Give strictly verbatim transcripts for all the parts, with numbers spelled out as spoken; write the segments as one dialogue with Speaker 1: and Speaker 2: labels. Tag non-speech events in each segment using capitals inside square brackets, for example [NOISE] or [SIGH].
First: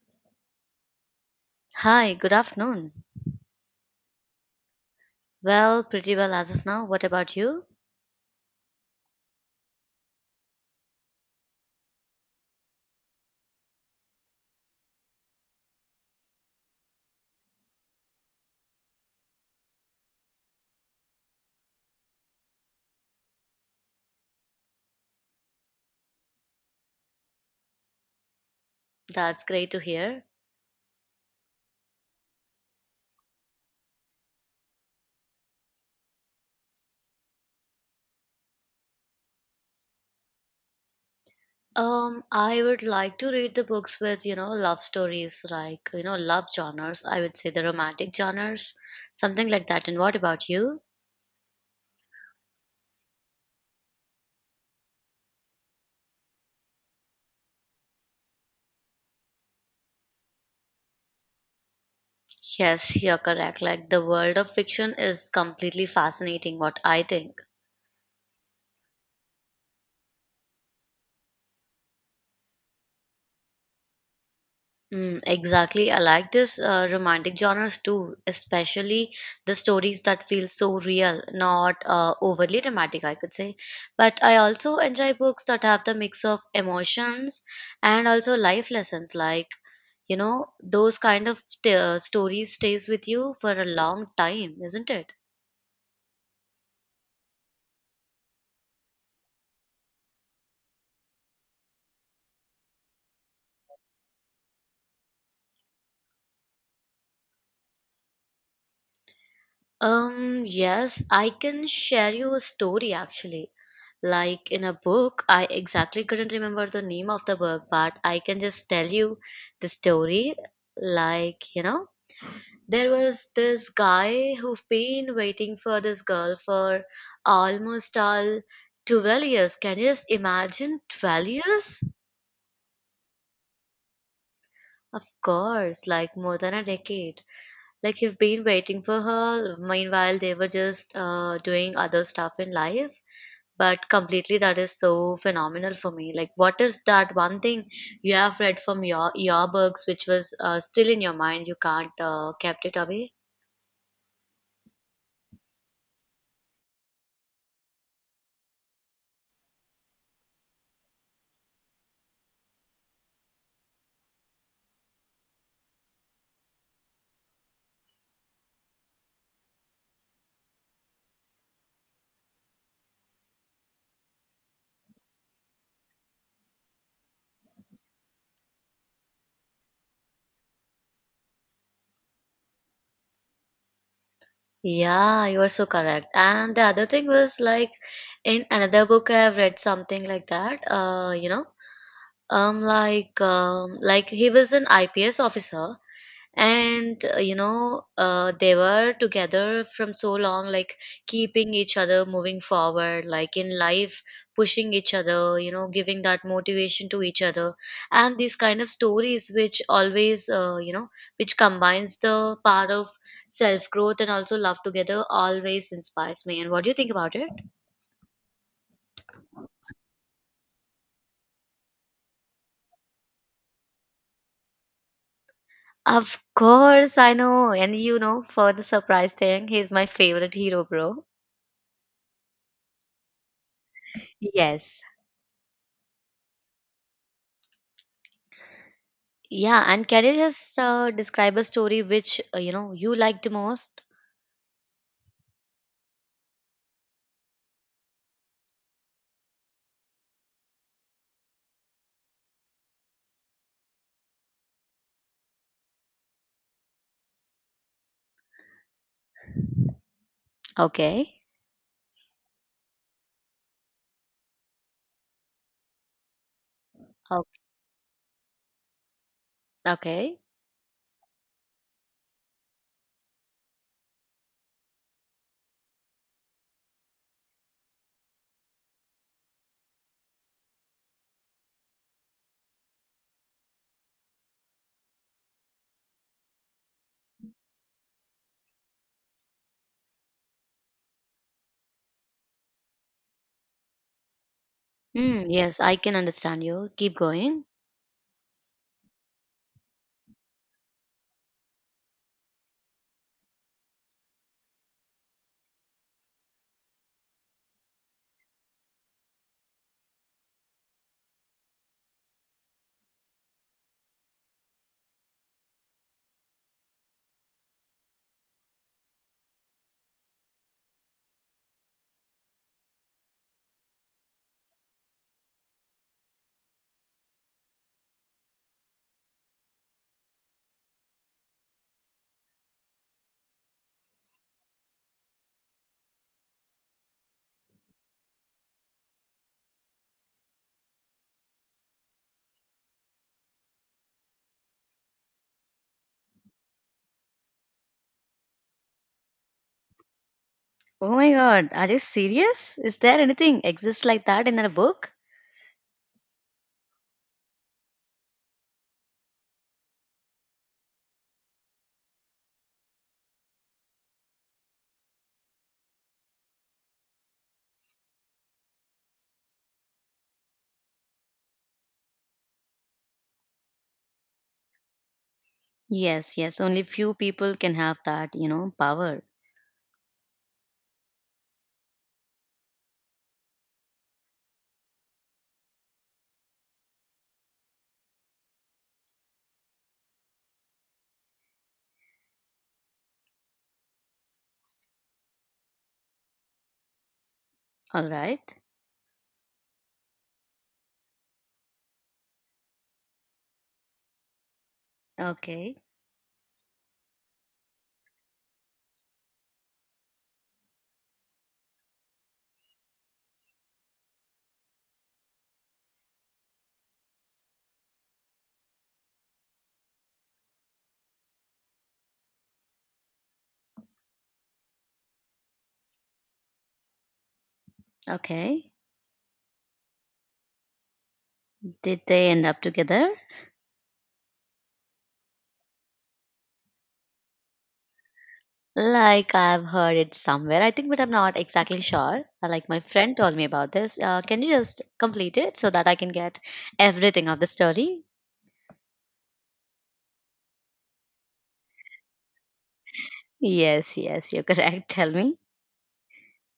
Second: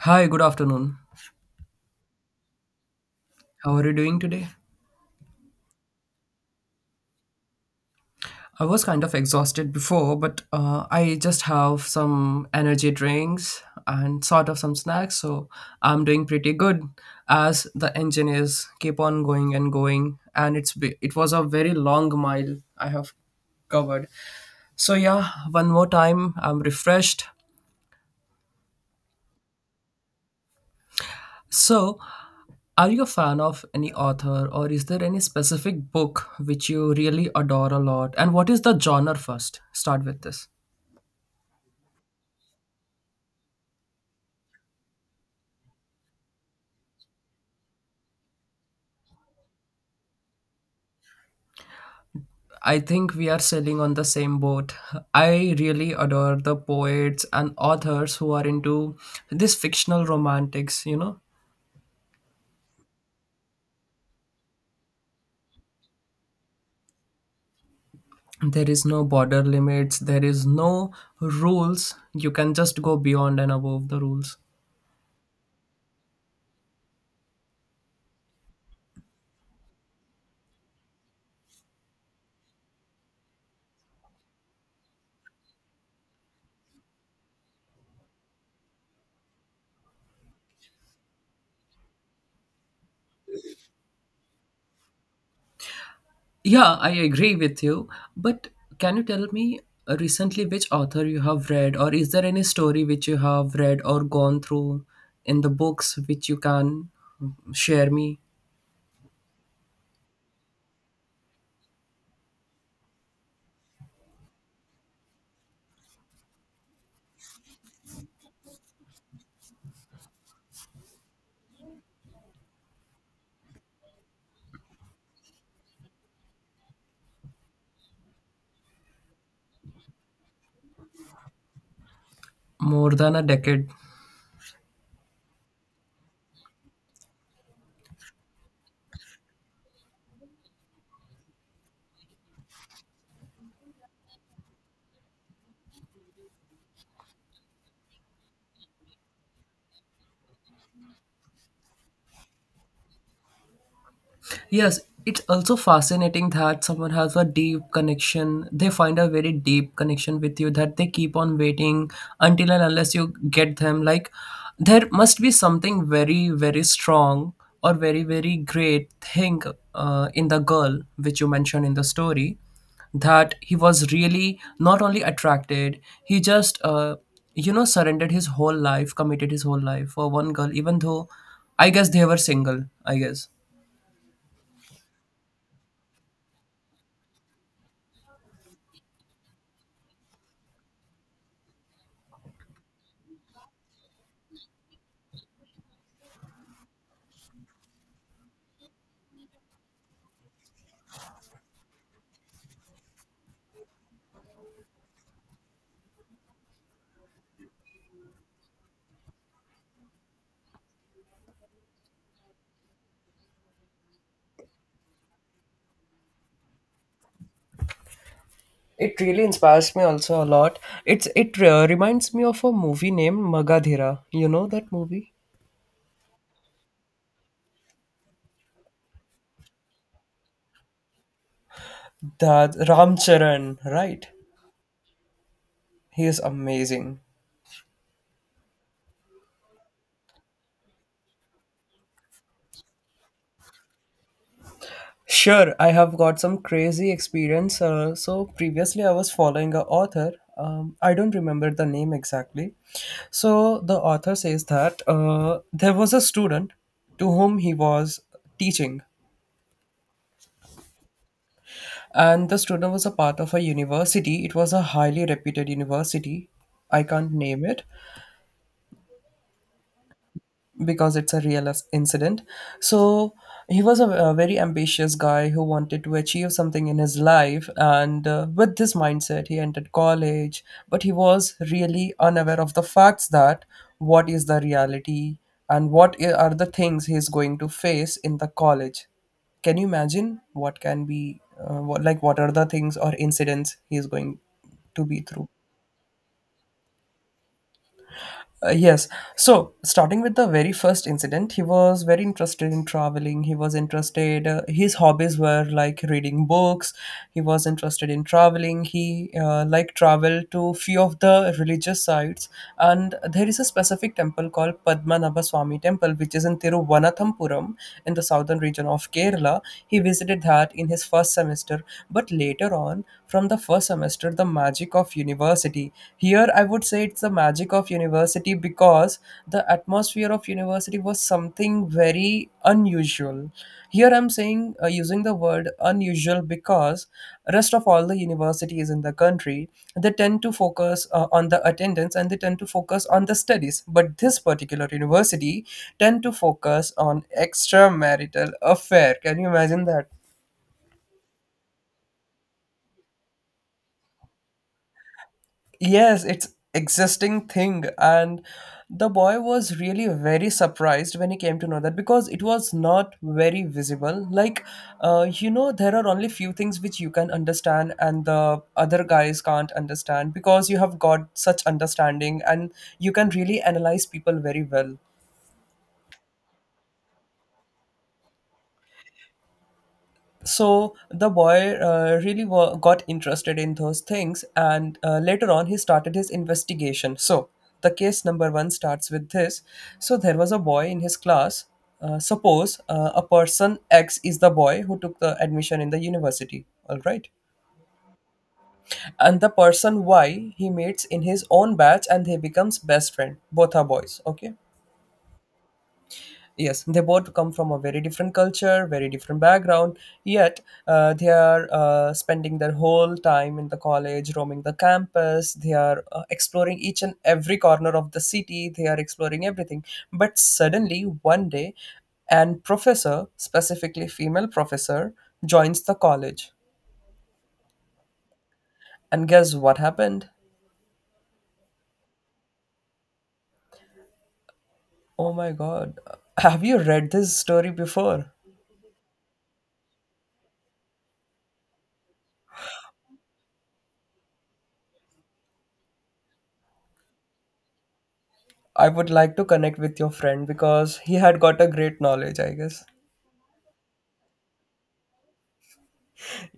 Speaker 1: Hi, good afternoon.
Speaker 2: Hi, good afternoon.
Speaker 1: How are you doing today?
Speaker 2: Well, pretty well as of now. What about you?
Speaker 1: I was kind of exhausted before, but uh, I just have some energy drinks and sort of some snacks, so I'm doing pretty good as the engine is keep on going and going, and it's be- it was a very long mile I have covered. So yeah, one more time, I'm refreshed.
Speaker 2: That's great to hear.
Speaker 1: So, are you a fan of any author, or is there any specific book which you really adore a lot? And what is the genre first? Start with this.
Speaker 2: Um, I would like to read the books with, you know, love stories, like, you know, love genres. I would say the romantic genres, something like that. And what about you?
Speaker 1: I think we are sailing on the same boat. I really adore the poets and authors who are into this fictional romantics, you know.
Speaker 2: Yes, you're correct. Like, the world of fiction is completely fascinating, what I think.
Speaker 1: There is no border limits, there is no rules. You can just go beyond and above the rules.
Speaker 2: Mm, exactly. I like this uh, romantic genres too, especially the stories that feel so real, not uh, overly dramatic, I could say. But I also enjoy books that have the mix of emotions and also life lessons. Like, you know, those kind of st- uh, stories stays with you for a long time, isn't it?
Speaker 1: Yeah, I agree with you. But can you tell me uh, recently which author you have read, or is there any story which you have read or gone through in the books which you can share me
Speaker 2: Um, yes, I can share you a story actually. Like in a book, I exactly couldn't remember the name of the book, but I can just tell you the story, like, you know, there was this guy who've been waiting for this girl for almost all twelve years. Can you just imagine twelve years?
Speaker 1: more than a decade.
Speaker 2: Of course, like more than a decade. Like you've been waiting for her, meanwhile they were just uh, doing other stuff in life, but completely that is so phenomenal for me. Like what is that one thing you have read from your your books which was uh, still in your mind, you can't uh, kept it away?
Speaker 1: Yes, it's also fascinating that someone has a deep connection. They find a very deep connection with you that they keep on waiting until and unless you get them. Like, there must be something very, very strong or very, very great thing uh, in the girl, which you mentioned in the story, that he was really not only attracted, he just, uh, you know, surrendered his whole life, committed his whole life for one girl, even though I guess they were single, I guess.
Speaker 2: Yeah, you are so correct. And the other thing was like, in another book I have read something like that, uh you know, um like um like he was an IPS officer, and uh, you know, uh, they were together from so long, like keeping each other moving forward, like in life, pushing each other, you know, giving that motivation to each other. And these kind of stories, which always uh, you know, which combines the part of self growth and also love together, always inspires me. And what do you think about it?
Speaker 1: It really inspires me also a lot. It's it uh, reminds me of a movie named Magadhira. You know that movie?
Speaker 2: Of course I know, and you know, for the surprise thing, he's my favorite hero, bro.
Speaker 1: That Ram Charan, right?
Speaker 2: Yes.
Speaker 1: He is amazing.
Speaker 2: Yeah, and can you just uh, describe a story which, uh, you know, you liked most?
Speaker 1: Sure, I have got some crazy experience. Uh, so previously, I was following a author. Um, I don't remember the name exactly. So the author says that uh, there was a student to whom he was teaching,
Speaker 2: Okay.
Speaker 1: and the student was a part of a university. It was a highly reputed university. I can't
Speaker 2: Oh,
Speaker 1: name it
Speaker 2: okay.
Speaker 1: because it's a real as- incident. So he was a, a very ambitious guy who wanted to achieve something in his life, and uh, with this mindset, he entered college. But he was really unaware of the facts that what is the reality and what i- are the things he's going to face in the college. Can you imagine what can be, uh, what, like, what are the things or incidents he is going to be
Speaker 2: Hmm.
Speaker 1: through?
Speaker 2: Yes, I can understand you. Keep going.
Speaker 1: Uh, yes. So, starting with the very first incident, he was very interested in traveling. He was interested, uh, his hobbies were like reading books. He was interested in traveling. He uh, like travel to few of the religious sites. And there is a specific temple called Padmanabha Swami Temple, which is in Tiruvananthapuram in the southern region of Kerala. He visited that in his first semester. But later on, from the first semester, the magic of university, here I would say it's the magic of university because the atmosphere of university was something very unusual. Here I'm saying uh, using the word unusual because rest of all the universities in the country, they tend to focus uh, on the attendance and they tend to focus on the studies, but this particular university tend to focus on extramarital affair. Can you imagine that?
Speaker 2: Oh my God, are you serious? Is there anything exists like that in a book?
Speaker 1: Yes, it's existing thing, and the boy was really very surprised when he came to know that because it was not very visible. Like, uh, you know, there are only few things which you can understand and the other guys can't understand because you have got such understanding and you can really analyze people very well.
Speaker 2: Yes, yes. Only few people can have that, you know, power.
Speaker 1: So the boy uh, really wa- got interested in those things, and uh, later on, he started his investigation. So the case number one starts with this. So there was a boy in his class. Uh, suppose uh, a person X is the boy who took the admission in the university, all right?
Speaker 2: All right.
Speaker 1: And the person Y he meets in his own batch and they becomes best friend. Both are boys, okay?
Speaker 2: Okay.
Speaker 1: Yes, they both come from a very different culture, very different background, yet uh, they are uh, spending their whole time in the college, roaming the campus, they are uh, exploring each and every corner of the city, they are exploring everything. But suddenly one day, an professor, specifically female professor, joins the college.
Speaker 2: Okay.
Speaker 1: And guess what happened?
Speaker 2: Did they end up together?
Speaker 1: Oh my god, have you read this story before?
Speaker 2: Like I've heard it somewhere, I think, but I'm not exactly sure. Uh, Like my friend told me about this. Uh, can you just complete it so that I can get everything of the story?
Speaker 1: I would like to connect with your friend because he had got a great knowledge, I guess.
Speaker 2: Yes, yes, you're correct. [LAUGHS] Tell me.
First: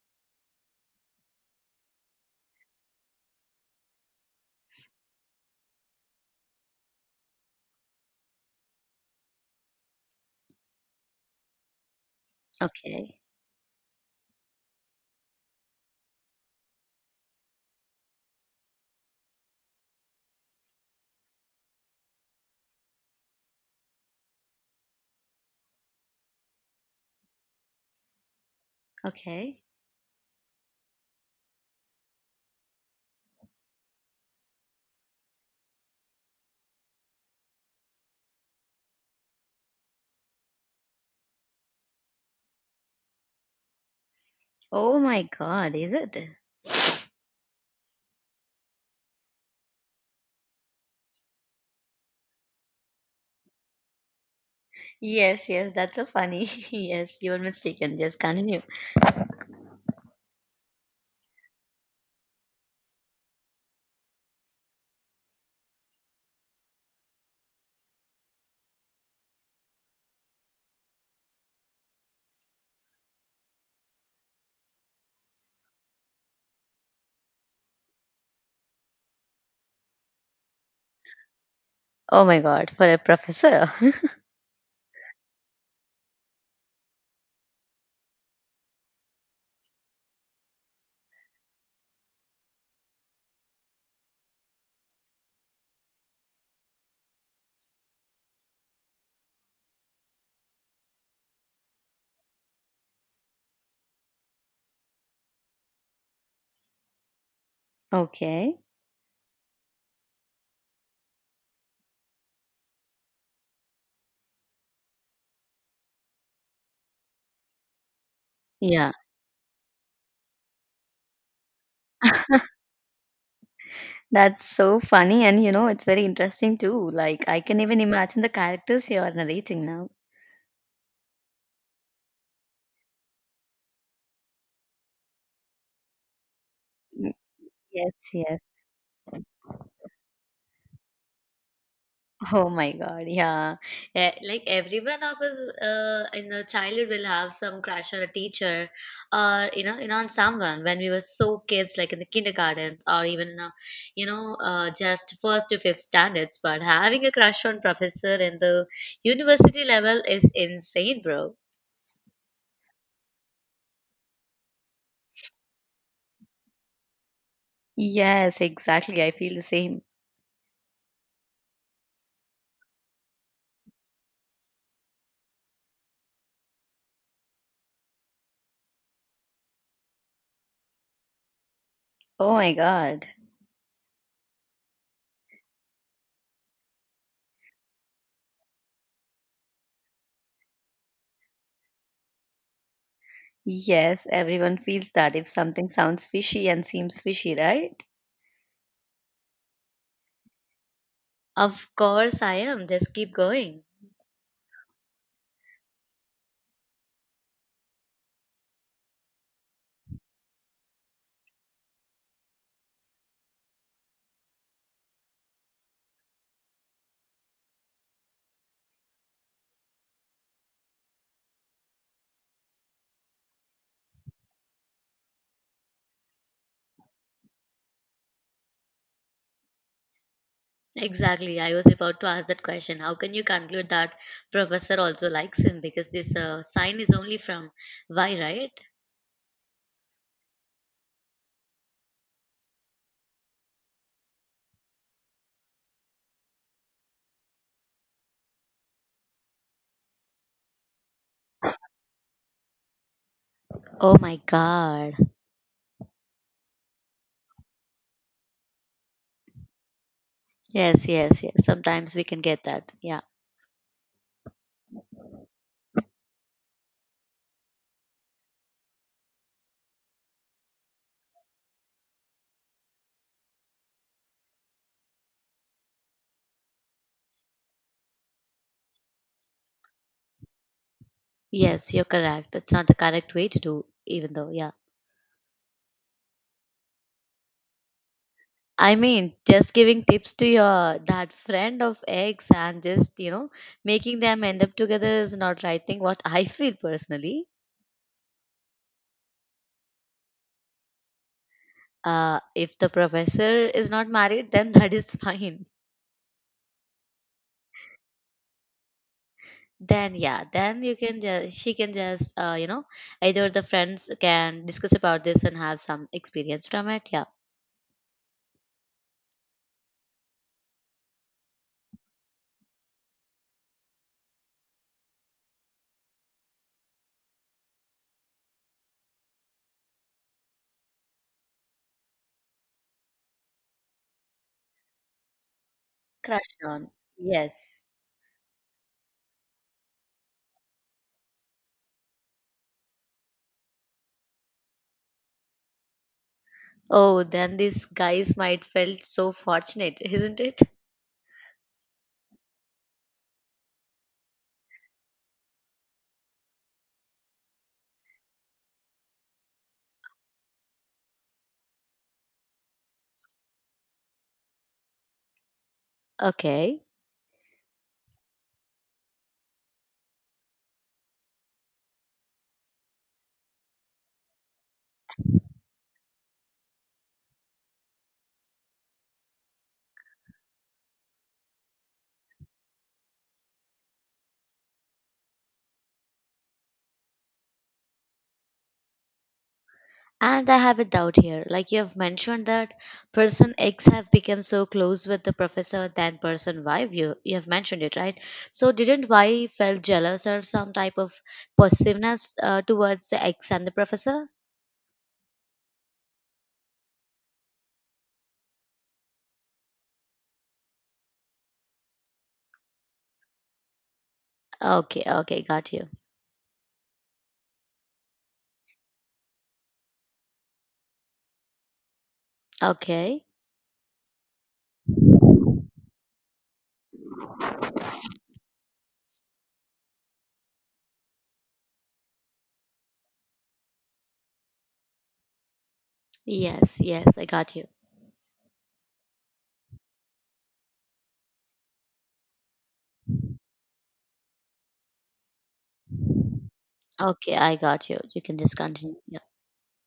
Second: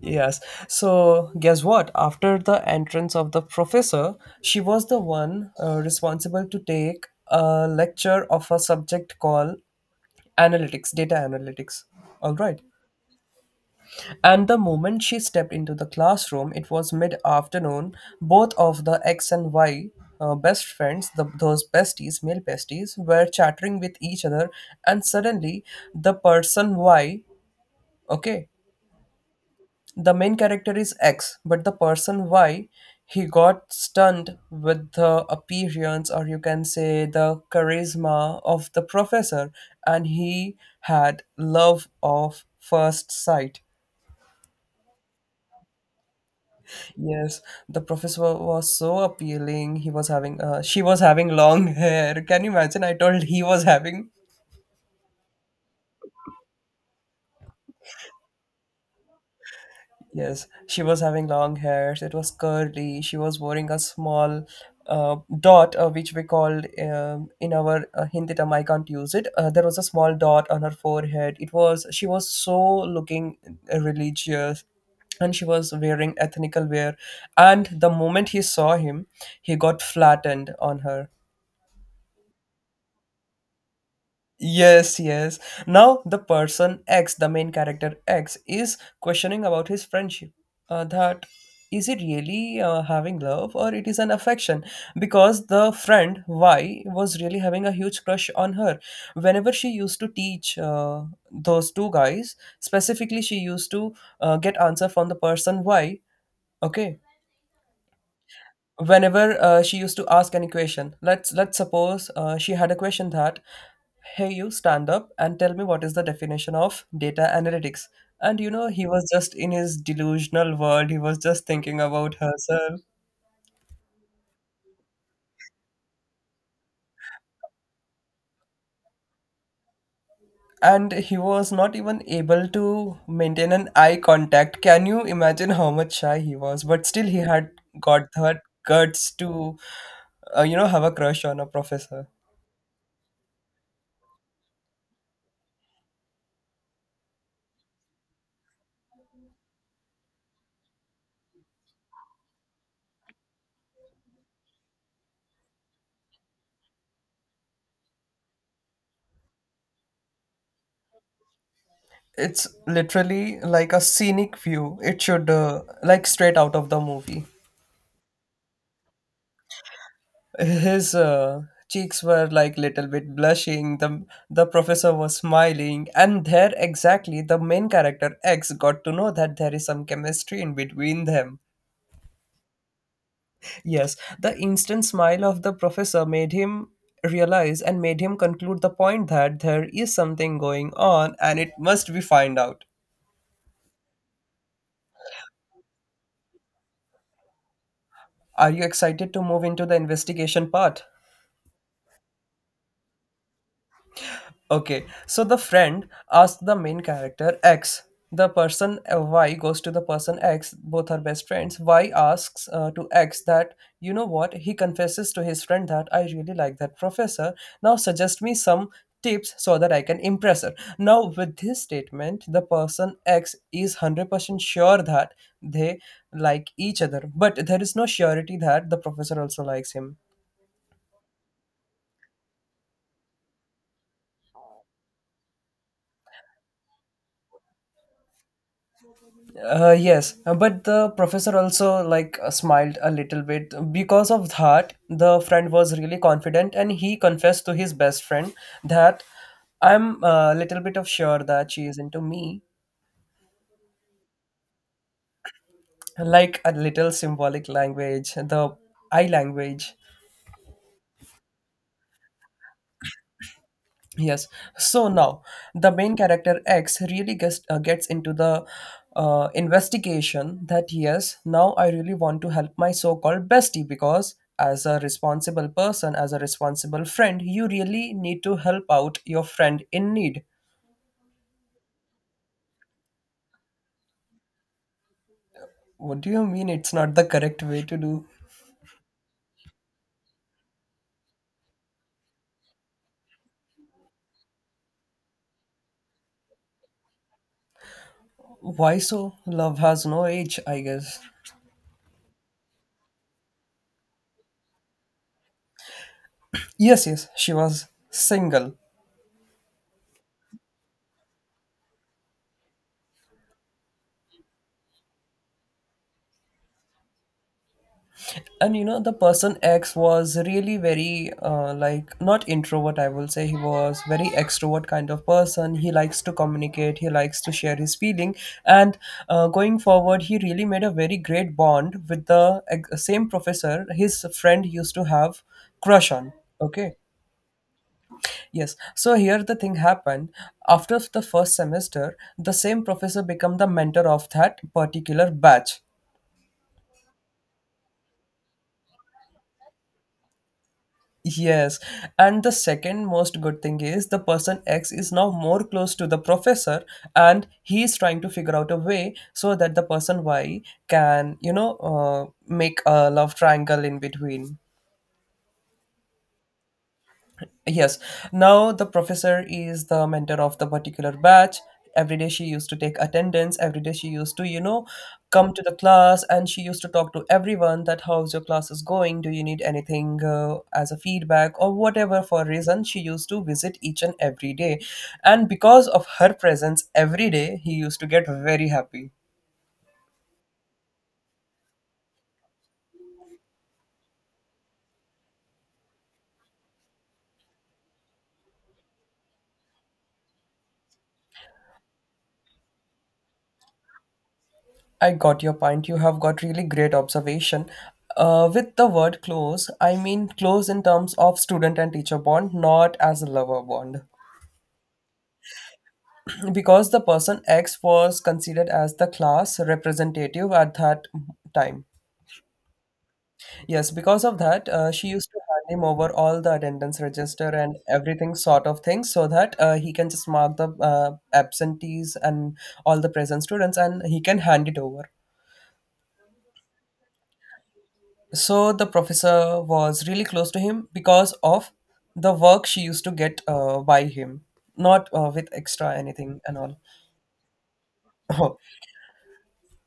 Speaker 1: Yes. So, guess what? After the entrance of the professor, she was the one uh, responsible to take a lecture of a subject called analytics, data analytics. All right.
Speaker 2: Okay,
Speaker 1: And the moment she stepped into the classroom, it was mid afternoon. Both of the X and Y uh, best friends, the, those besties, male besties, were chattering with each other. And suddenly, the person Y, okay,
Speaker 2: okay.
Speaker 1: the main character is X, but the person Y, he got stunned with the appearance, or you can say the charisma of the professor, and he had love of first sight.
Speaker 2: Oh my God, is it?
Speaker 1: Yes, the professor was so appealing. He was having, uh, she was having long hair. Can you imagine? I told he was having.
Speaker 2: Yes, yes, that's so funny. [LAUGHS] Yes, you were mistaken. Just continue.
Speaker 1: Yes, she was having long hair. So, it was curly. She was wearing a small uh, dot, uh, which we called um, in our uh, Hindi term. I can't use it. Uh, there was a small dot on her forehead. It was she was so looking religious, and she was wearing ethnical wear. And the moment he saw him, he got flattened on her.
Speaker 2: Oh my God, for a professor. [LAUGHS]
Speaker 1: Yes, yes. Now the person X, the main character X, is questioning about his friendship. Uh, that is it really uh, having love or it is an affection? Because the friend Y was really having a huge crush on her. Whenever she used to teach uh, those two guys, specifically she used to uh, get answer from the person Y. Okay,
Speaker 2: Okay.
Speaker 1: whenever uh, she used to ask any question, let's let's suppose uh, she had a question that, hey, you stand up and tell me what is the definition of data analytics. And you know, he
Speaker 2: Yeah,
Speaker 1: was just in his delusional world. He was just thinking about herself
Speaker 2: that's so funny, and you know, it's very interesting too. Like I can even imagine the characters you are narrating now.
Speaker 1: and he was not even able to maintain an eye contact. Can you imagine how much shy he was? But still
Speaker 2: Mm.
Speaker 1: he had
Speaker 2: Yes,
Speaker 1: got
Speaker 2: yes.
Speaker 1: that guts to uh, you know, have a crush on a professor.
Speaker 2: Oh my God, yeah. Eh, like everyone of us uh, in the childhood will have some crush on a teacher, or, you know, you know, on someone when we were so kids, like in the kindergartens, or even in a, you know, uh, just first to fifth standards. But having a crush on professor in the university level is insane, bro.
Speaker 1: It's literally like a scenic view. It should uh, like straight out of the movie.
Speaker 2: Yes, exactly. I feel the same.
Speaker 1: His uh, cheeks were like little bit blushing. The the professor was smiling, and there exactly the main character X got to know that there is some chemistry in between them.
Speaker 2: Oh my God.
Speaker 1: Yes, the instant smile of the professor made him realize and made him conclude the point that there is something going on and it must be find out.
Speaker 2: Yes, everyone feels that if something sounds fishy and seems fishy, right?
Speaker 1: Are you excited to move into the investigation part?
Speaker 2: Of course I am. Just keep going.
Speaker 1: Okay, so the friend asks the main character X. The person uh, Y goes to the person X, both are best friends. Y asks uh, to X that, you know what, he confesses to his friend that I really like that professor. Now suggest me some tips so that I can impress her. Now, with this statement, the person X is one hundred percent sure that they like each other, but there is no surety that the professor also likes him.
Speaker 2: Exactly. I was about to ask that question. How can you conclude that professor also likes him? Because this uh, sign is only from Y, right?
Speaker 1: Uh, yes, uh, but the professor also like uh, smiled a little bit. Because of that, the friend was really confident and he confessed to his best friend that I'm a little bit of sure that she is into me.
Speaker 2: Oh my God.
Speaker 1: Like a little symbolic language, the I language.
Speaker 2: Yes, yes, yes. Sometimes we can get that. Yeah.
Speaker 1: Yes. So now the main character X really gets uh, gets into the uh, investigation that yes, now I really want to help my so-called bestie because as a responsible person, as a responsible friend, you really need to help out your friend in need.
Speaker 2: Yes, you're correct. That's not the correct way to do, even though, yeah.
Speaker 1: What do you mean it's not the correct way to do?
Speaker 2: I mean, just giving tips to your that friend of ex and just, you know, making them end up together is not right thing, what I feel personally.
Speaker 1: Why so? Love has no age, I guess.
Speaker 2: Uh, if the professor is not married, then that is [LAUGHS] fine.
Speaker 1: Yes, yes, she was single.
Speaker 2: Then yeah, then you can just, she can just, uh, you know, either the friends can discuss about this and have some experience from it, yeah.
Speaker 1: And you know, the person X was really very uh, like not introvert, I will say he was very extrovert kind of person. He likes to communicate, he likes to share his feeling. And uh, going forward, he really made a very great bond with the ex- same professor his friend used to have crush on.
Speaker 2: Crush
Speaker 1: Okay.
Speaker 2: on. Yes.
Speaker 1: Yes. So here the thing happened. After the first semester, the same professor became the mentor of that particular batch.
Speaker 2: Oh, then these guys might felt so fortunate. [LAUGHS] Isn't it?
Speaker 1: Yes, and the second most good thing is the person X is now more close to the professor and he is trying to figure out a way so that the person Y can, you know, uh, make a love triangle in between.
Speaker 2: Okay.
Speaker 1: Yes. Now the professor is the mentor of the particular batch. Every day she used to take attendance. Every day she used to, you know, come to the class and she used to talk to everyone that how's your class is going? Do you need anything uh, as a feedback or whatever for reason? She used to visit each and every day. And because of her presence every day, he used to get very happy.
Speaker 2: And I have a doubt here. Like you have mentioned that person X have become so close with the professor than person Y, you you have mentioned it, right? So didn't Y felt jealous or some type of possessiveness uh, towards the X and the professor?
Speaker 1: I got your point. You have got really great observation. Uh, with the word close, I mean close in terms of student and teacher bond, not as a lover bond.
Speaker 2: Okay, okay, got you.
Speaker 1: [CLEARS THROAT] Because the person X was considered as the class representative at that time.
Speaker 2: Okay.
Speaker 1: Yes, because of that, uh, she used to hand him over all the attendance register and everything sort of thing so that uh, he can just mark the uh, absentees and all the present students and he can hand it over.
Speaker 2: Yes, yes, I got you.
Speaker 1: So the professor was really close to him because of the work she used to get uh, by him, not uh, with extra anything and all. [LAUGHS]
Speaker 2: Okay, I got you. You can just
Speaker 1: Oh,
Speaker 2: continue. Yeah.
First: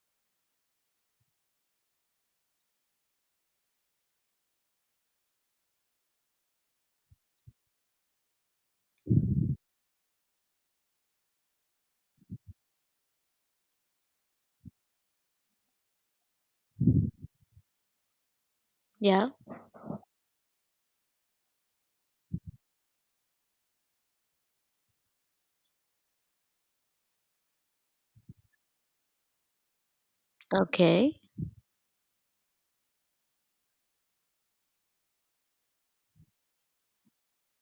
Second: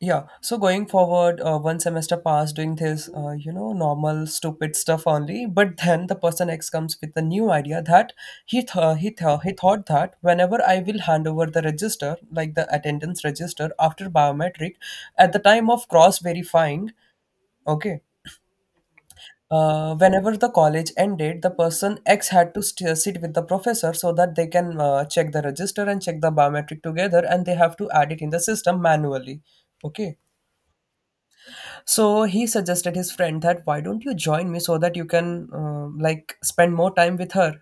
Speaker 1: yeah. So going forward, uh, one semester passed doing this, uh, you know, normal stupid stuff only. But then the person X comes with a new idea that he th- uh, he th- he thought that whenever I will hand over the register, like the attendance register after biometric, at the time of cross verifying, okay.
Speaker 2: Yeah.
Speaker 1: Uh, whenever the college ended, the person X had to st- sit with the professor so that they can uh, check the register and check the biometric together and they have to add it in the system manually. Okay.
Speaker 2: Okay.
Speaker 1: So he suggested his friend that why don't you join me so that you can uh, like spend more time with her.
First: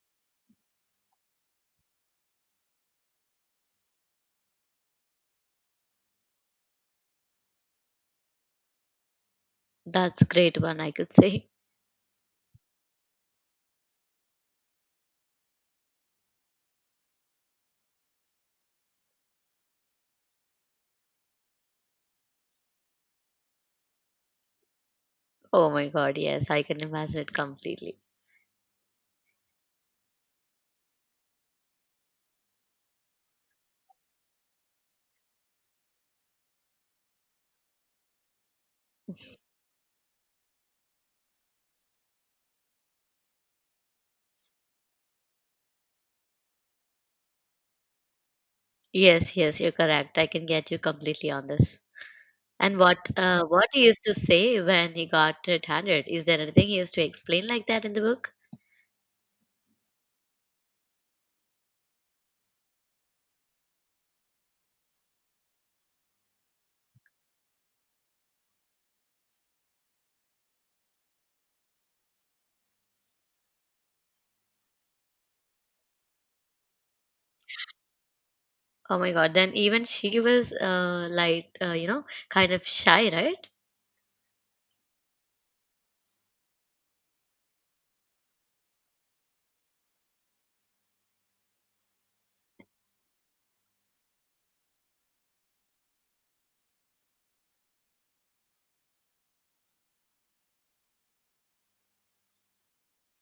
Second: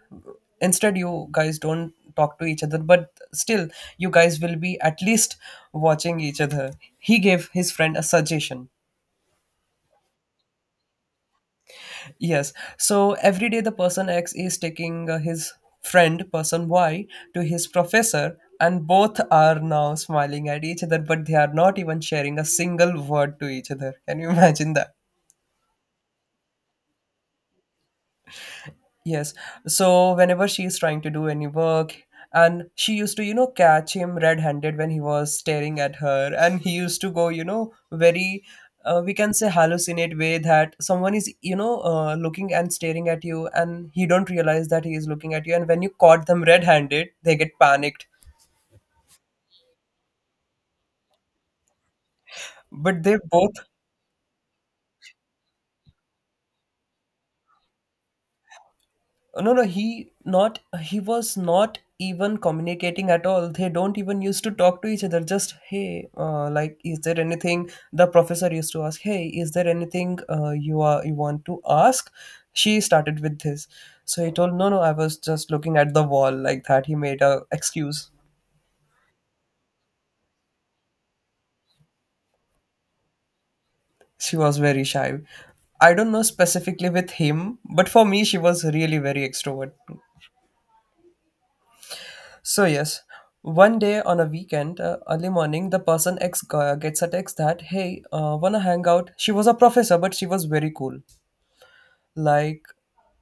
Speaker 1: Instead, you guys don't talk to each other, but still, you guys will be at least watching each other. He gave his friend a suggestion.
Speaker 2: That's great one, I could say. [LAUGHS]
Speaker 1: Yes. So every day the person X is taking uh, his friend, person Y, to his professor, and both are now smiling at each other, but they are not even sharing a single word to each other. Can you imagine that?
Speaker 2: Oh my God, yes, I can imagine it completely.
Speaker 1: Yes. So whenever she's trying to do any work, and she used to, you know, catch him red-handed when he was staring at her, and he used to go, you know, very, uh, we can say hallucinate way that someone is, you know, uh, looking and staring at you, and he don't realize that he is looking at you, and when you caught them red-handed, they get panicked.
Speaker 2: Yes, yes, you're correct. I can get you completely on this. And what
Speaker 1: But they
Speaker 2: uh
Speaker 1: both,
Speaker 2: what he used to say when he got it handed, is there anything he used to explain like that in the book?
Speaker 1: no, no he not he was not even communicating at all. They don't even used to talk to each other. Just hey, uh, like is there anything the professor used to ask. Hey, is there anything uh, you are you want to ask? She started with this. So he told, no, no, I was just looking at the wall like that. He made a excuse.
Speaker 2: Oh my God, then even she was uh like uh, you know, kind of shy, right?
Speaker 1: She was very shy. I don't know specifically with him, but for me she was really very extrovert. So, yes, one day on a weekend, uh, early morning, the person ex g- gets a text that, hey, uh, wanna hang out? She was a professor, but she was very cool. Like,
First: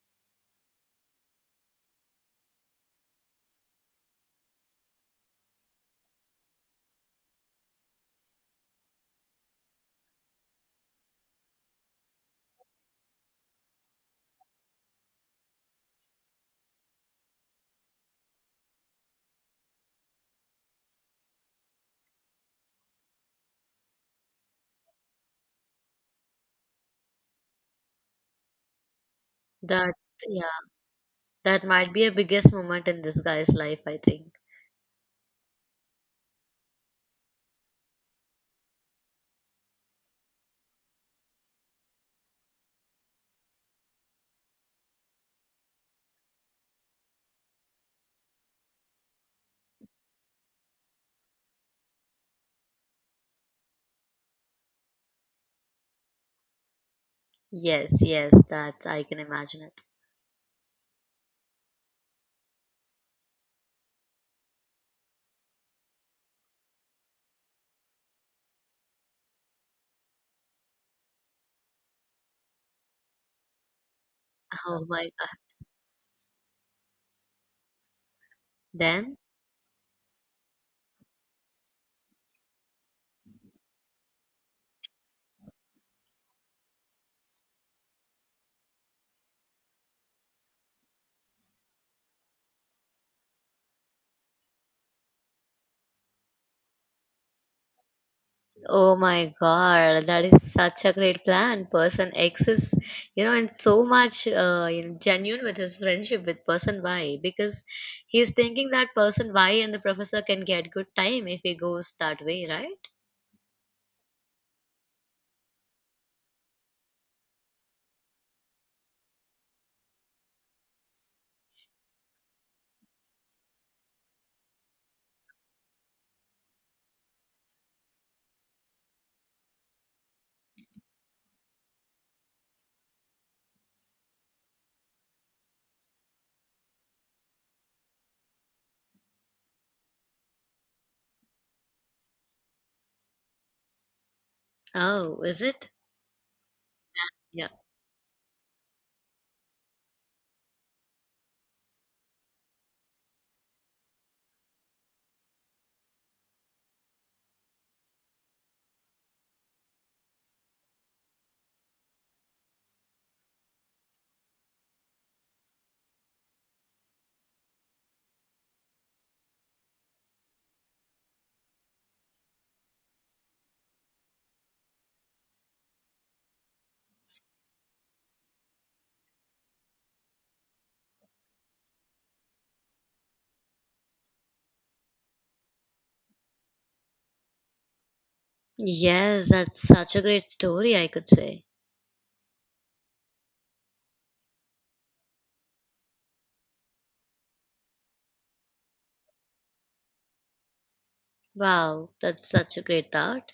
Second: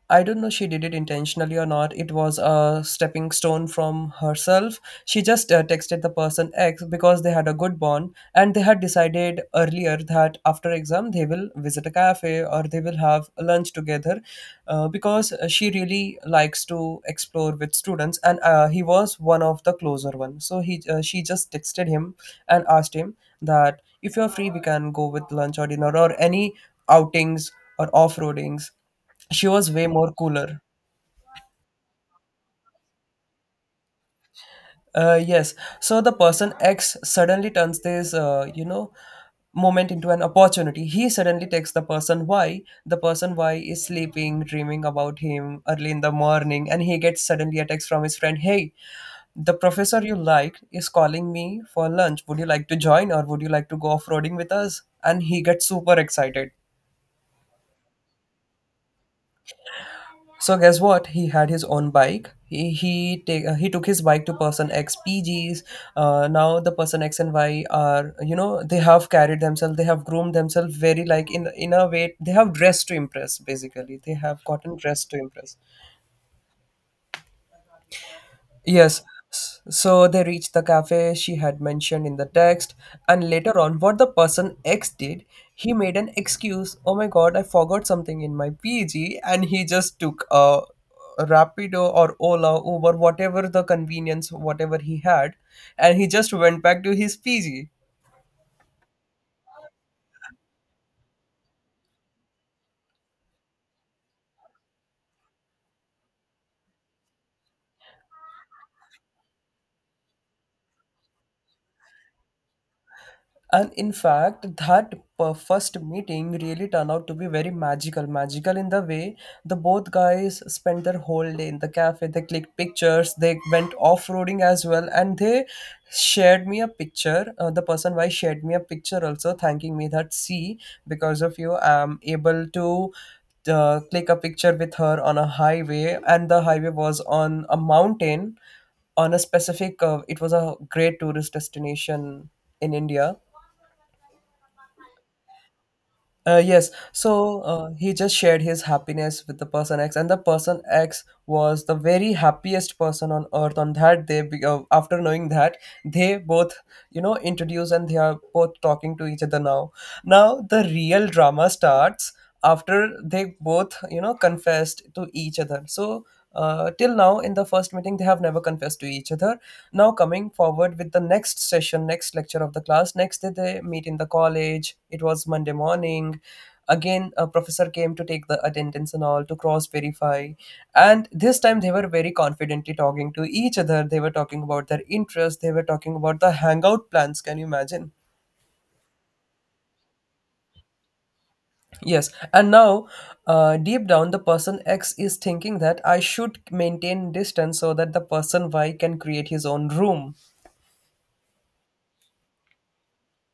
Speaker 1: I don't know she did it intentionally or not. It was a stepping stone from herself. She just uh, texted the person X because they had a good bond and they had decided earlier that after exam they will visit a cafe or they will have lunch together, uh, because uh, she really likes to explore with students, and uh, he was one of the closer one. So he uh, she just texted him and asked him that if you're free we can go with lunch or dinner or any outings or off-roadings. She was way
Speaker 2: That
Speaker 1: more cooler.
Speaker 2: That might be a biggest moment in this guy's life, I think.
Speaker 1: Uh, yes. So the person X suddenly turns this uh, you know moment into an opportunity. He suddenly takes the person Y. The person Y is sleeping, dreaming about him early in the morning, and he gets suddenly a text from his friend, hey, the professor you liked is calling me for lunch, would you like to join or would you like to go off-roading with us? And he gets super excited.
Speaker 2: Yes, yes, that's, I can imagine it.
Speaker 1: So guess what? He had his own bike. He he take uh, he took his bike to person X P Gs. Uh, now the person X and Y are, you know, they have carried themselves. They have groomed themselves very like in in a way they have dressed to impress. Basically, they have gotten
Speaker 2: Oh my
Speaker 1: dressed to
Speaker 2: God.
Speaker 1: impress. Yes,
Speaker 2: Then?
Speaker 1: s- so they reached the cafe she had mentioned in the text, and later on, what the person X did, he made an excuse. Oh my god, I forgot something in my P G, and he just took a Rapido or Ola, Uber, whatever the convenience, whatever he had, and he just went back to his P G.
Speaker 2: Oh my God, that is such a great plan. Person X is, you know, and so much, uh, you know, genuine with his friendship with person Y, because he's thinking that person Y and the professor can get good time if he goes that way, right?
Speaker 1: And in fact, that per- first meeting really turned out to be very magical. Magical in the way the both guys spent their whole day in the cafe. They clicked pictures, they went off roading as well, and they shared me a picture. Uh, the person why shared me a picture also, thanking me that, see, because of you, I'm able to uh, click a picture with her on a highway, and the highway was on a mountain on a specific, uh, it was a great tourist destination in India.
Speaker 2: Oh, is it?
Speaker 1: Uh, yes. So
Speaker 2: Yeah.
Speaker 1: uh, he just shared his happiness with the person X, and the person X was the very happiest person on earth on that day. Be- Uh, after knowing that, they both, you know, introduce and they are both talking to each other now. Now the real drama starts after they both, you know, confessed to each other. So uh, till now, in the first meeting, they have never confessed to each other. Now coming forward with the next session, next lecture of the class, next day they meet in the college. It was Monday morning. Again a professor came to take the attendance and all to cross verify, and this time they were very confidently talking to each other. They were talking about their interests, they were talking about the hangout plans. Can you imagine?
Speaker 2: Yes, that's such a great story, I could say.
Speaker 1: Yes, and now, uh, deep down, the person X is thinking that I should maintain distance so that the person Y can create his own room.
Speaker 2: Wow, that's such a great thought.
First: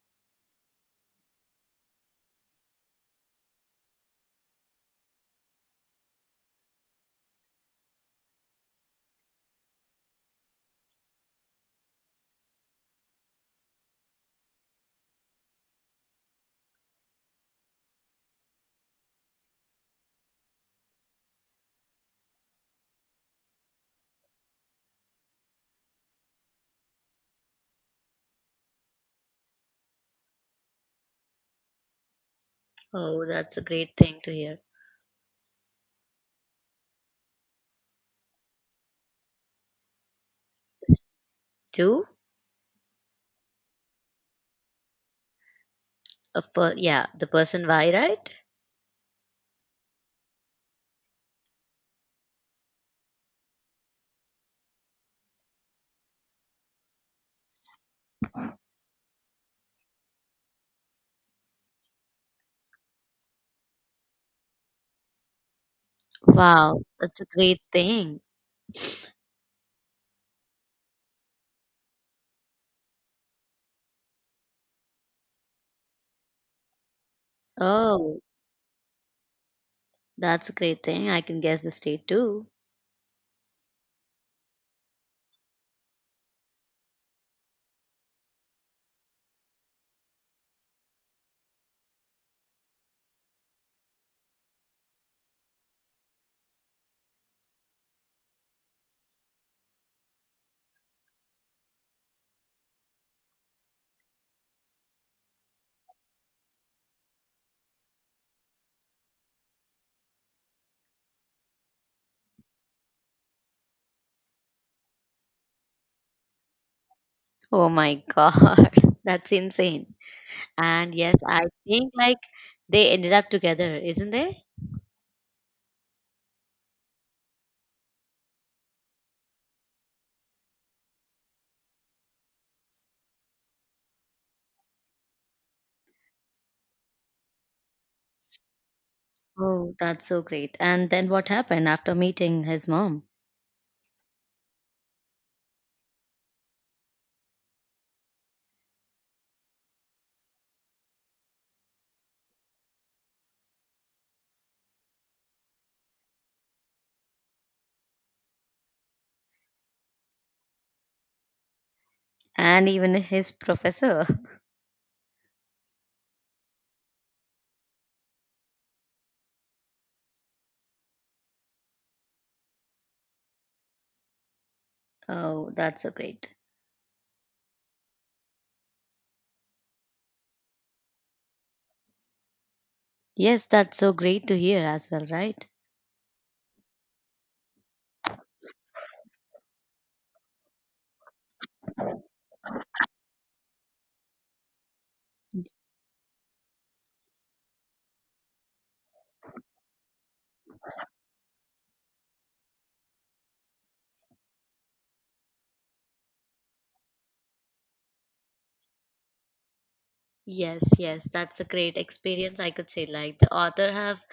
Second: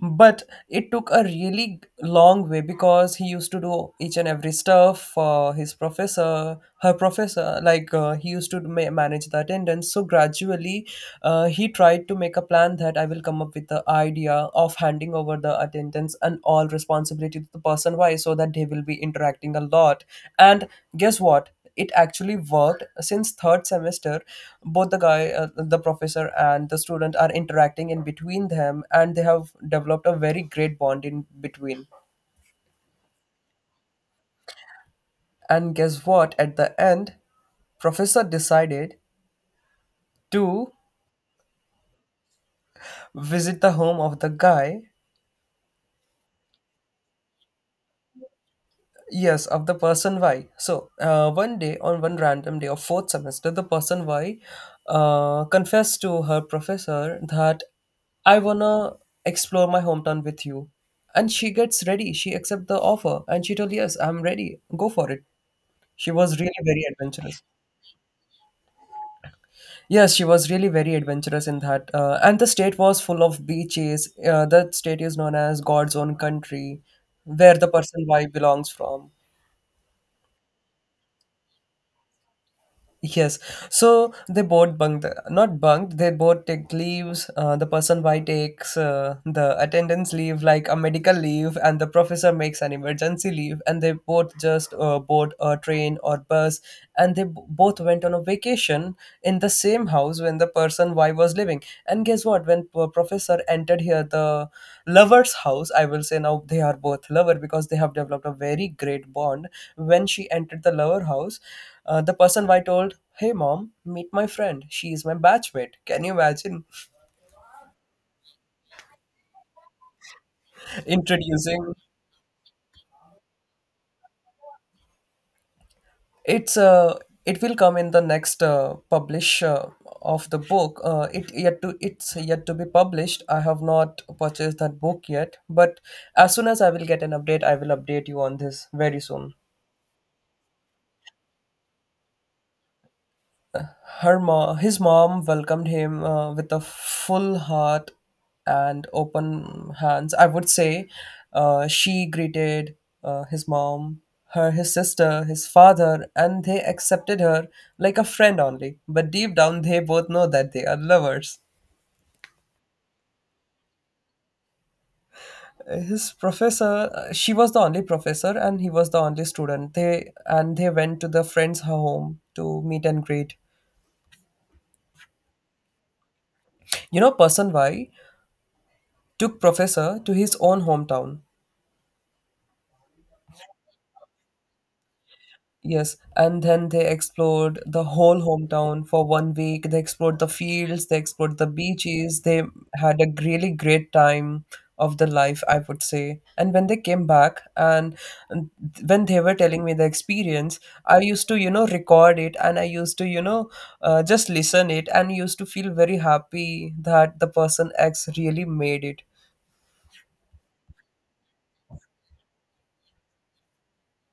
Speaker 1: But it took a really long way because he used to do each and every stuff for his professor, her professor. Like, uh, he used to ma- manage the attendance. So gradually, uh, he tried to make a plan that I will come up with the idea of handing over the attendance and all responsibility to the person Y so that they will be interacting a lot. And guess what, it actually worked since third semester. Both the guy, uh, the professor and the student are interacting in between them and they have developed a very great bond in between.
Speaker 2: Oh, that's a great thing to hear.
Speaker 1: And guess what, at the end, professor decided to
Speaker 2: It's two?
Speaker 1: visit the home of the guy.
Speaker 2: A per- yeah, the person Y, right?
Speaker 1: Yes, of the person Y. So, uh, one day, on one random day of fourth semester, the person Y uh, confessed to her professor that I wanna explore my hometown with you. And she gets ready. She accepts the offer and she told, yes, I'm ready, go for it. She was really
Speaker 2: Wow,
Speaker 1: very
Speaker 2: that's a
Speaker 1: adventurous.
Speaker 2: great thing.
Speaker 1: Yes, she was really very adventurous in that. Uh, and the state was full of beaches. Uh, that state is known as God's own country, where the person
Speaker 2: Oh,
Speaker 1: Y belongs from.
Speaker 2: that's a great thing. I can guess the state too.
Speaker 1: Yes. So they both bunked, not bunked, they both take leaves. Uh, the person Y takes uh, the attendance leave, like a medical leave, and the professor makes an emergency leave. And they both just uh, board a train or bus. And they b- both went on a vacation in the same house when the person Y was living. And guess what? When p- Professor entered here, the lover's house, I will say now they are both lover because they have developed a very great bond. When she entered the lover house, uh, the person Y told, "Hey mom, meet my friend. She is my batchmate." Can you imagine
Speaker 2: Oh my [LAUGHS] God, that's insane.
Speaker 1: [LAUGHS]
Speaker 2: And yes, I
Speaker 1: introducing,
Speaker 2: think like they ended up together, isn't they?
Speaker 1: it's uh it will come in the next uh, publish uh, of the book. Uh, it yet to it's yet to be published. I have not purchased that book yet, but as soon as I will get an update I will update you on this very soon.
Speaker 2: Oh, that's so great. And then what happened after meeting his mom
Speaker 1: Her mo- his mom welcomed him uh, with a full heart and open hands, I would say. Uh, she greeted, uh, his mom, her, his sister, his father, and they accepted her like a friend only. But deep down, they both know that they are lovers.
Speaker 2: and even his professor? [LAUGHS]
Speaker 1: His professor, uh, she was the only professor, and he was the only student. They and they went to the friend's home to meet and greet.
Speaker 2: Oh, that's so great.
Speaker 1: You know, person Y took professor to his own hometown.
Speaker 2: Yes, that's so great to hear as well, right?
Speaker 1: Yes, and then they explored the whole hometown for one week. They explored the fields, they explored the beaches. They had a really great time of their life, I would say. And when they came back, and and when they were telling me the experience, I used to, you know, record it and I used to, you know, uh, just listen it and used to feel very happy that the person X really made it.
Speaker 2: Yes, yes, that's a great experience, I could say. Like the author have,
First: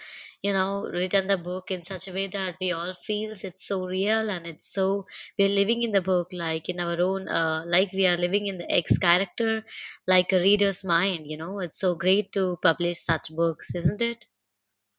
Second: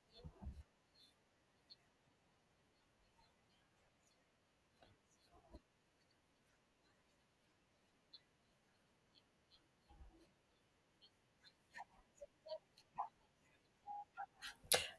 Speaker 2: you know, written the book in such a way that we all feels it's so real, and it's so, we're living in the book, like in our own, uh, like we are living in the ex character, like a reader's mind. You know, it's so great to publish such books, isn't it?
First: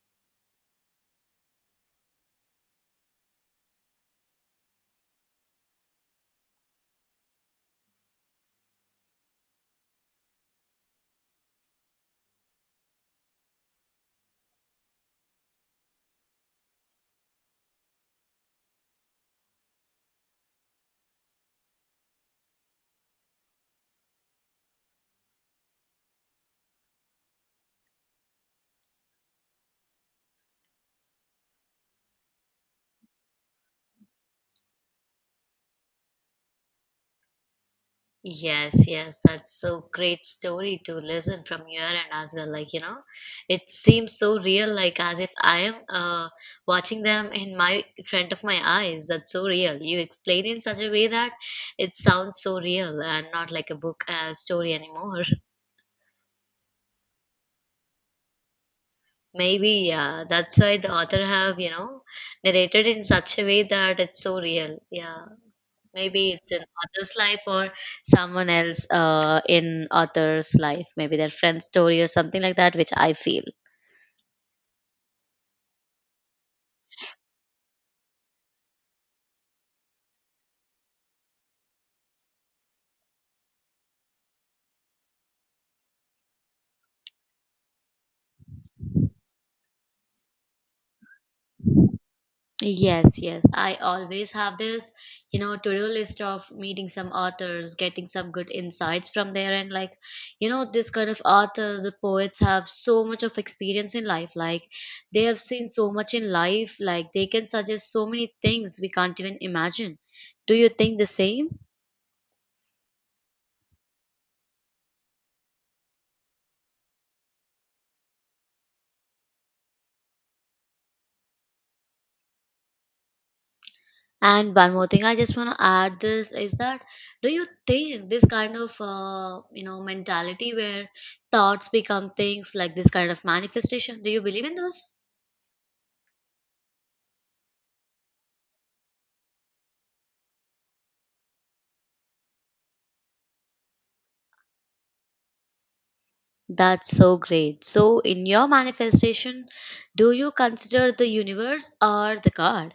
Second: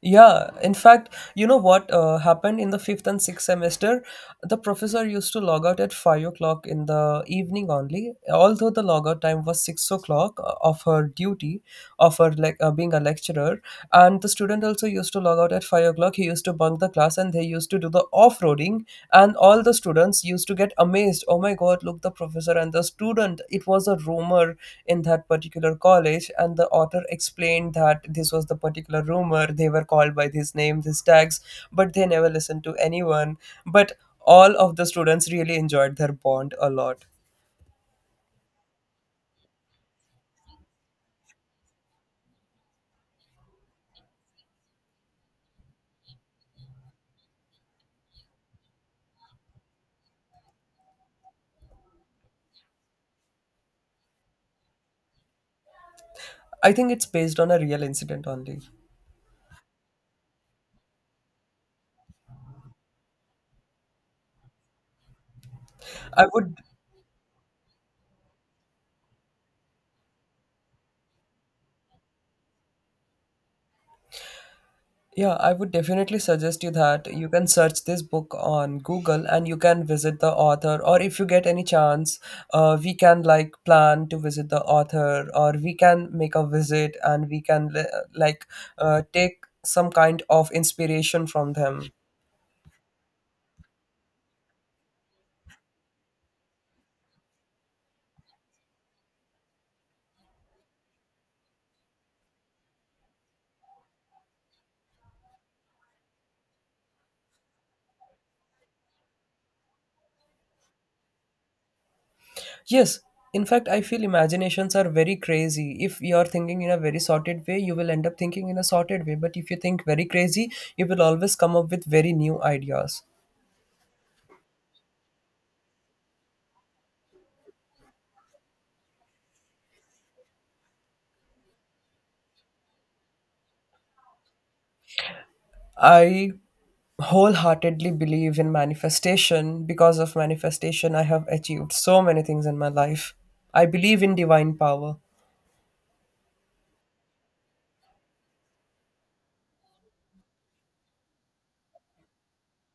Speaker 1: Yeah, in fact, you know what uh, happened in the fifth and sixth semester? The professor used to log out at five o'clock in the evening only, although the logout time was six o'clock, uh, of her duty, of her like uh, being a lecturer, and the student also used to log out at five o'clock. He used to bunk the class and they used to do the off-roading, and all the students used to get amazed. Oh my god, look, the professor and the student. It was a rumor in that particular college, and the author explained that this was the particular rumor. They were called by this name, these tags, but they never listened to anyone. But All of the students really enjoyed their bond a lot.
Speaker 2: Yes, yes, that's so great story to listen from your end as well. Like, you know, it seems so real, like as if I am uh, watching them in my front of my eyes. That's so real. You explain in such a way that it sounds so real and not like a book uh, story anymore.
Speaker 1: I think it's based on a real incident only.
Speaker 2: [LAUGHS] Maybe, yeah, that's why the author have, you know, narrated in such a way that it's so real. Yeah.
Speaker 1: I
Speaker 2: Maybe it's
Speaker 1: would
Speaker 2: in author's life, or someone else uh, in author's life, maybe their friend's story or something like that, which I feel.
Speaker 1: Yeah, I would definitely suggest you that you can search this book on Google and you can visit the author. Or if you get any chance, uh, we can like plan to visit the author, or we can make a visit and we can li- like uh, take some kind of inspiration from them.
Speaker 2: Yes, yes. I always have this, you know, to do list of meeting some authors, getting some good insights from there. And like, you know, this kind of authors, the poets have so much of experience in life. Like, they have seen so much in life. Like, they can suggest so many things we can't even imagine. Do you think the same?
Speaker 1: Yes, in fact, I feel imaginations are very crazy. If you're thinking in a very sorted way, you will end up thinking in a sorted way. But if you think very crazy, you will always come up with very new ideas.
Speaker 2: And one more thing, I just want to add this is that do you think this kind of uh, you know, mentality where thoughts become things, like this kind of manifestation? Do you believe in those?
Speaker 1: I wholeheartedly believe in manifestation. Because of manifestation, I have achieved so many things in my life. I believe in divine power.
Speaker 2: That's so great. So, in your manifestation, do you consider the universe or the God?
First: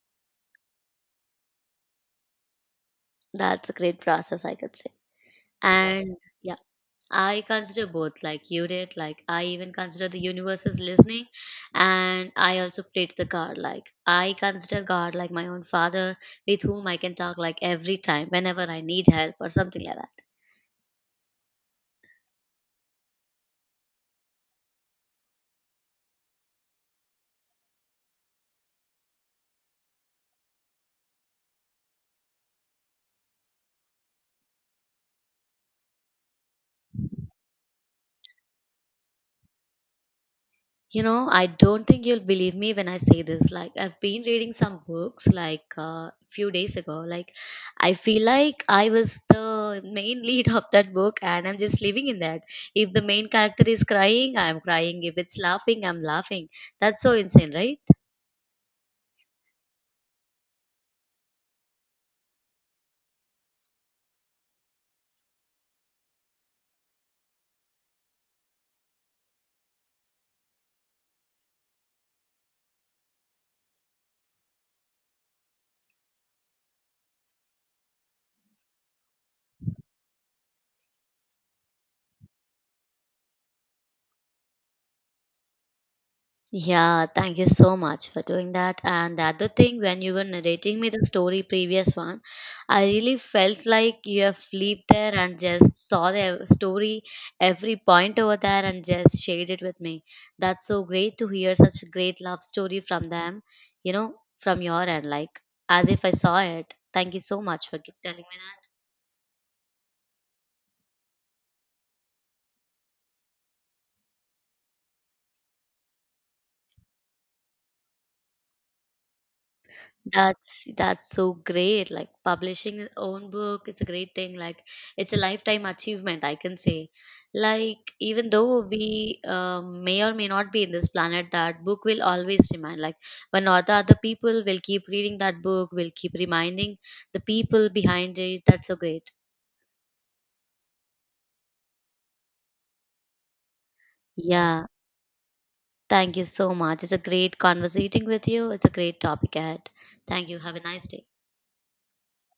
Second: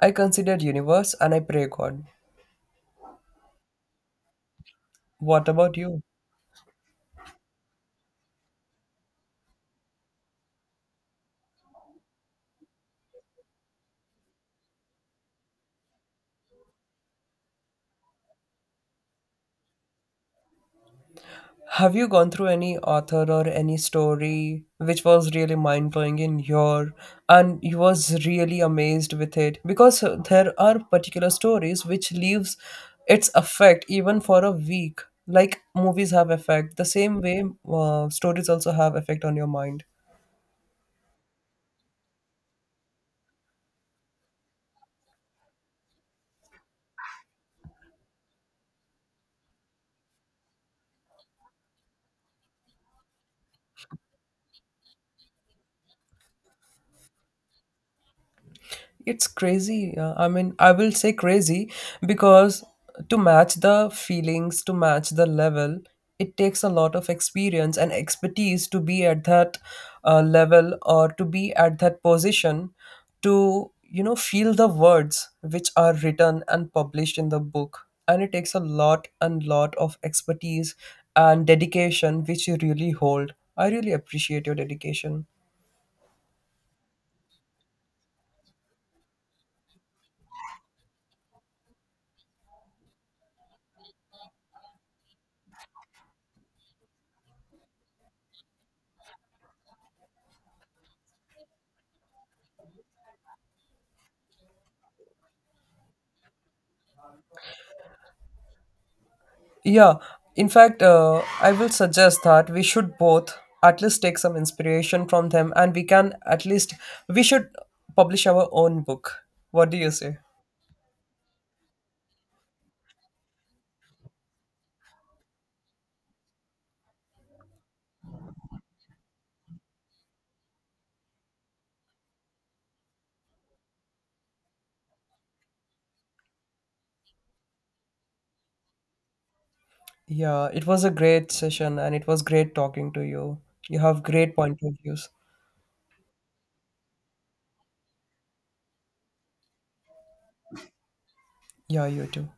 Speaker 1: I consider universe and I pray God.
Speaker 2: That's a great process, I could say.
Speaker 1: What about you?
Speaker 2: And yeah. I consider both, like you did. Like I even consider the universe is listening, and I also pray to the God. Like I consider God like my own father, with whom I can talk like every time, whenever I need help or something like that.
Speaker 1: Have you gone through any author or any story which was really mind blowing in your and you was really amazed with it? Because uh, there are particular stories which leaves its effect even for a week. Like movies have effect, the same way uh, stories also have effect on your mind.
Speaker 2: You know, I don't think you'll believe me when I say this. Like, I've been reading some books like a uh, few days ago. Like, I feel like I was the main [LAUGHS] lead of that book and I'm just living in that. If the main character is crying, I'm crying. If it's laughing, I'm laughing. That's so insane, right?
Speaker 1: It's crazy. uh, I mean, I will say crazy because to match the feelings, to match the level, it takes a lot of experience and expertise to be at that uh, level or to be at that position to, you know, feel the words which are written and published in the book. And it takes a lot and lot of expertise and dedication which you really hold. I really appreciate your dedication.
Speaker 2: Yeah, thank you so much for doing that. And the other thing, when you were narrating me the story previous one, I really felt like you have lived there and just saw the story, every point over there, and just shared it with me. That's so great to hear such a great love story from them, you know, from your end, like as if I saw it. Thank you so much for telling me that.
Speaker 1: Yeah, in fact, uh, I will suggest that we should both at least take some inspiration from them and we can at least, we should publish our own book. What do you say?
Speaker 2: That's that's so great. Like publishing your own book is a great thing. Like it's a lifetime achievement, I can say. Like even though we uh, may or may not be in this planet, that book will always remain. Like one or the other people will keep reading that book, will keep reminding the people behind it. That's so great.
Speaker 1: Yeah, it was a great session and it was great talking to you. You have great point
Speaker 2: Yeah.
Speaker 1: of views.
Speaker 2: Thank you so much. It's a great conversating with you. It's a great topic ahead. Thank you. Have a nice day.
Speaker 1: Yeah, you too.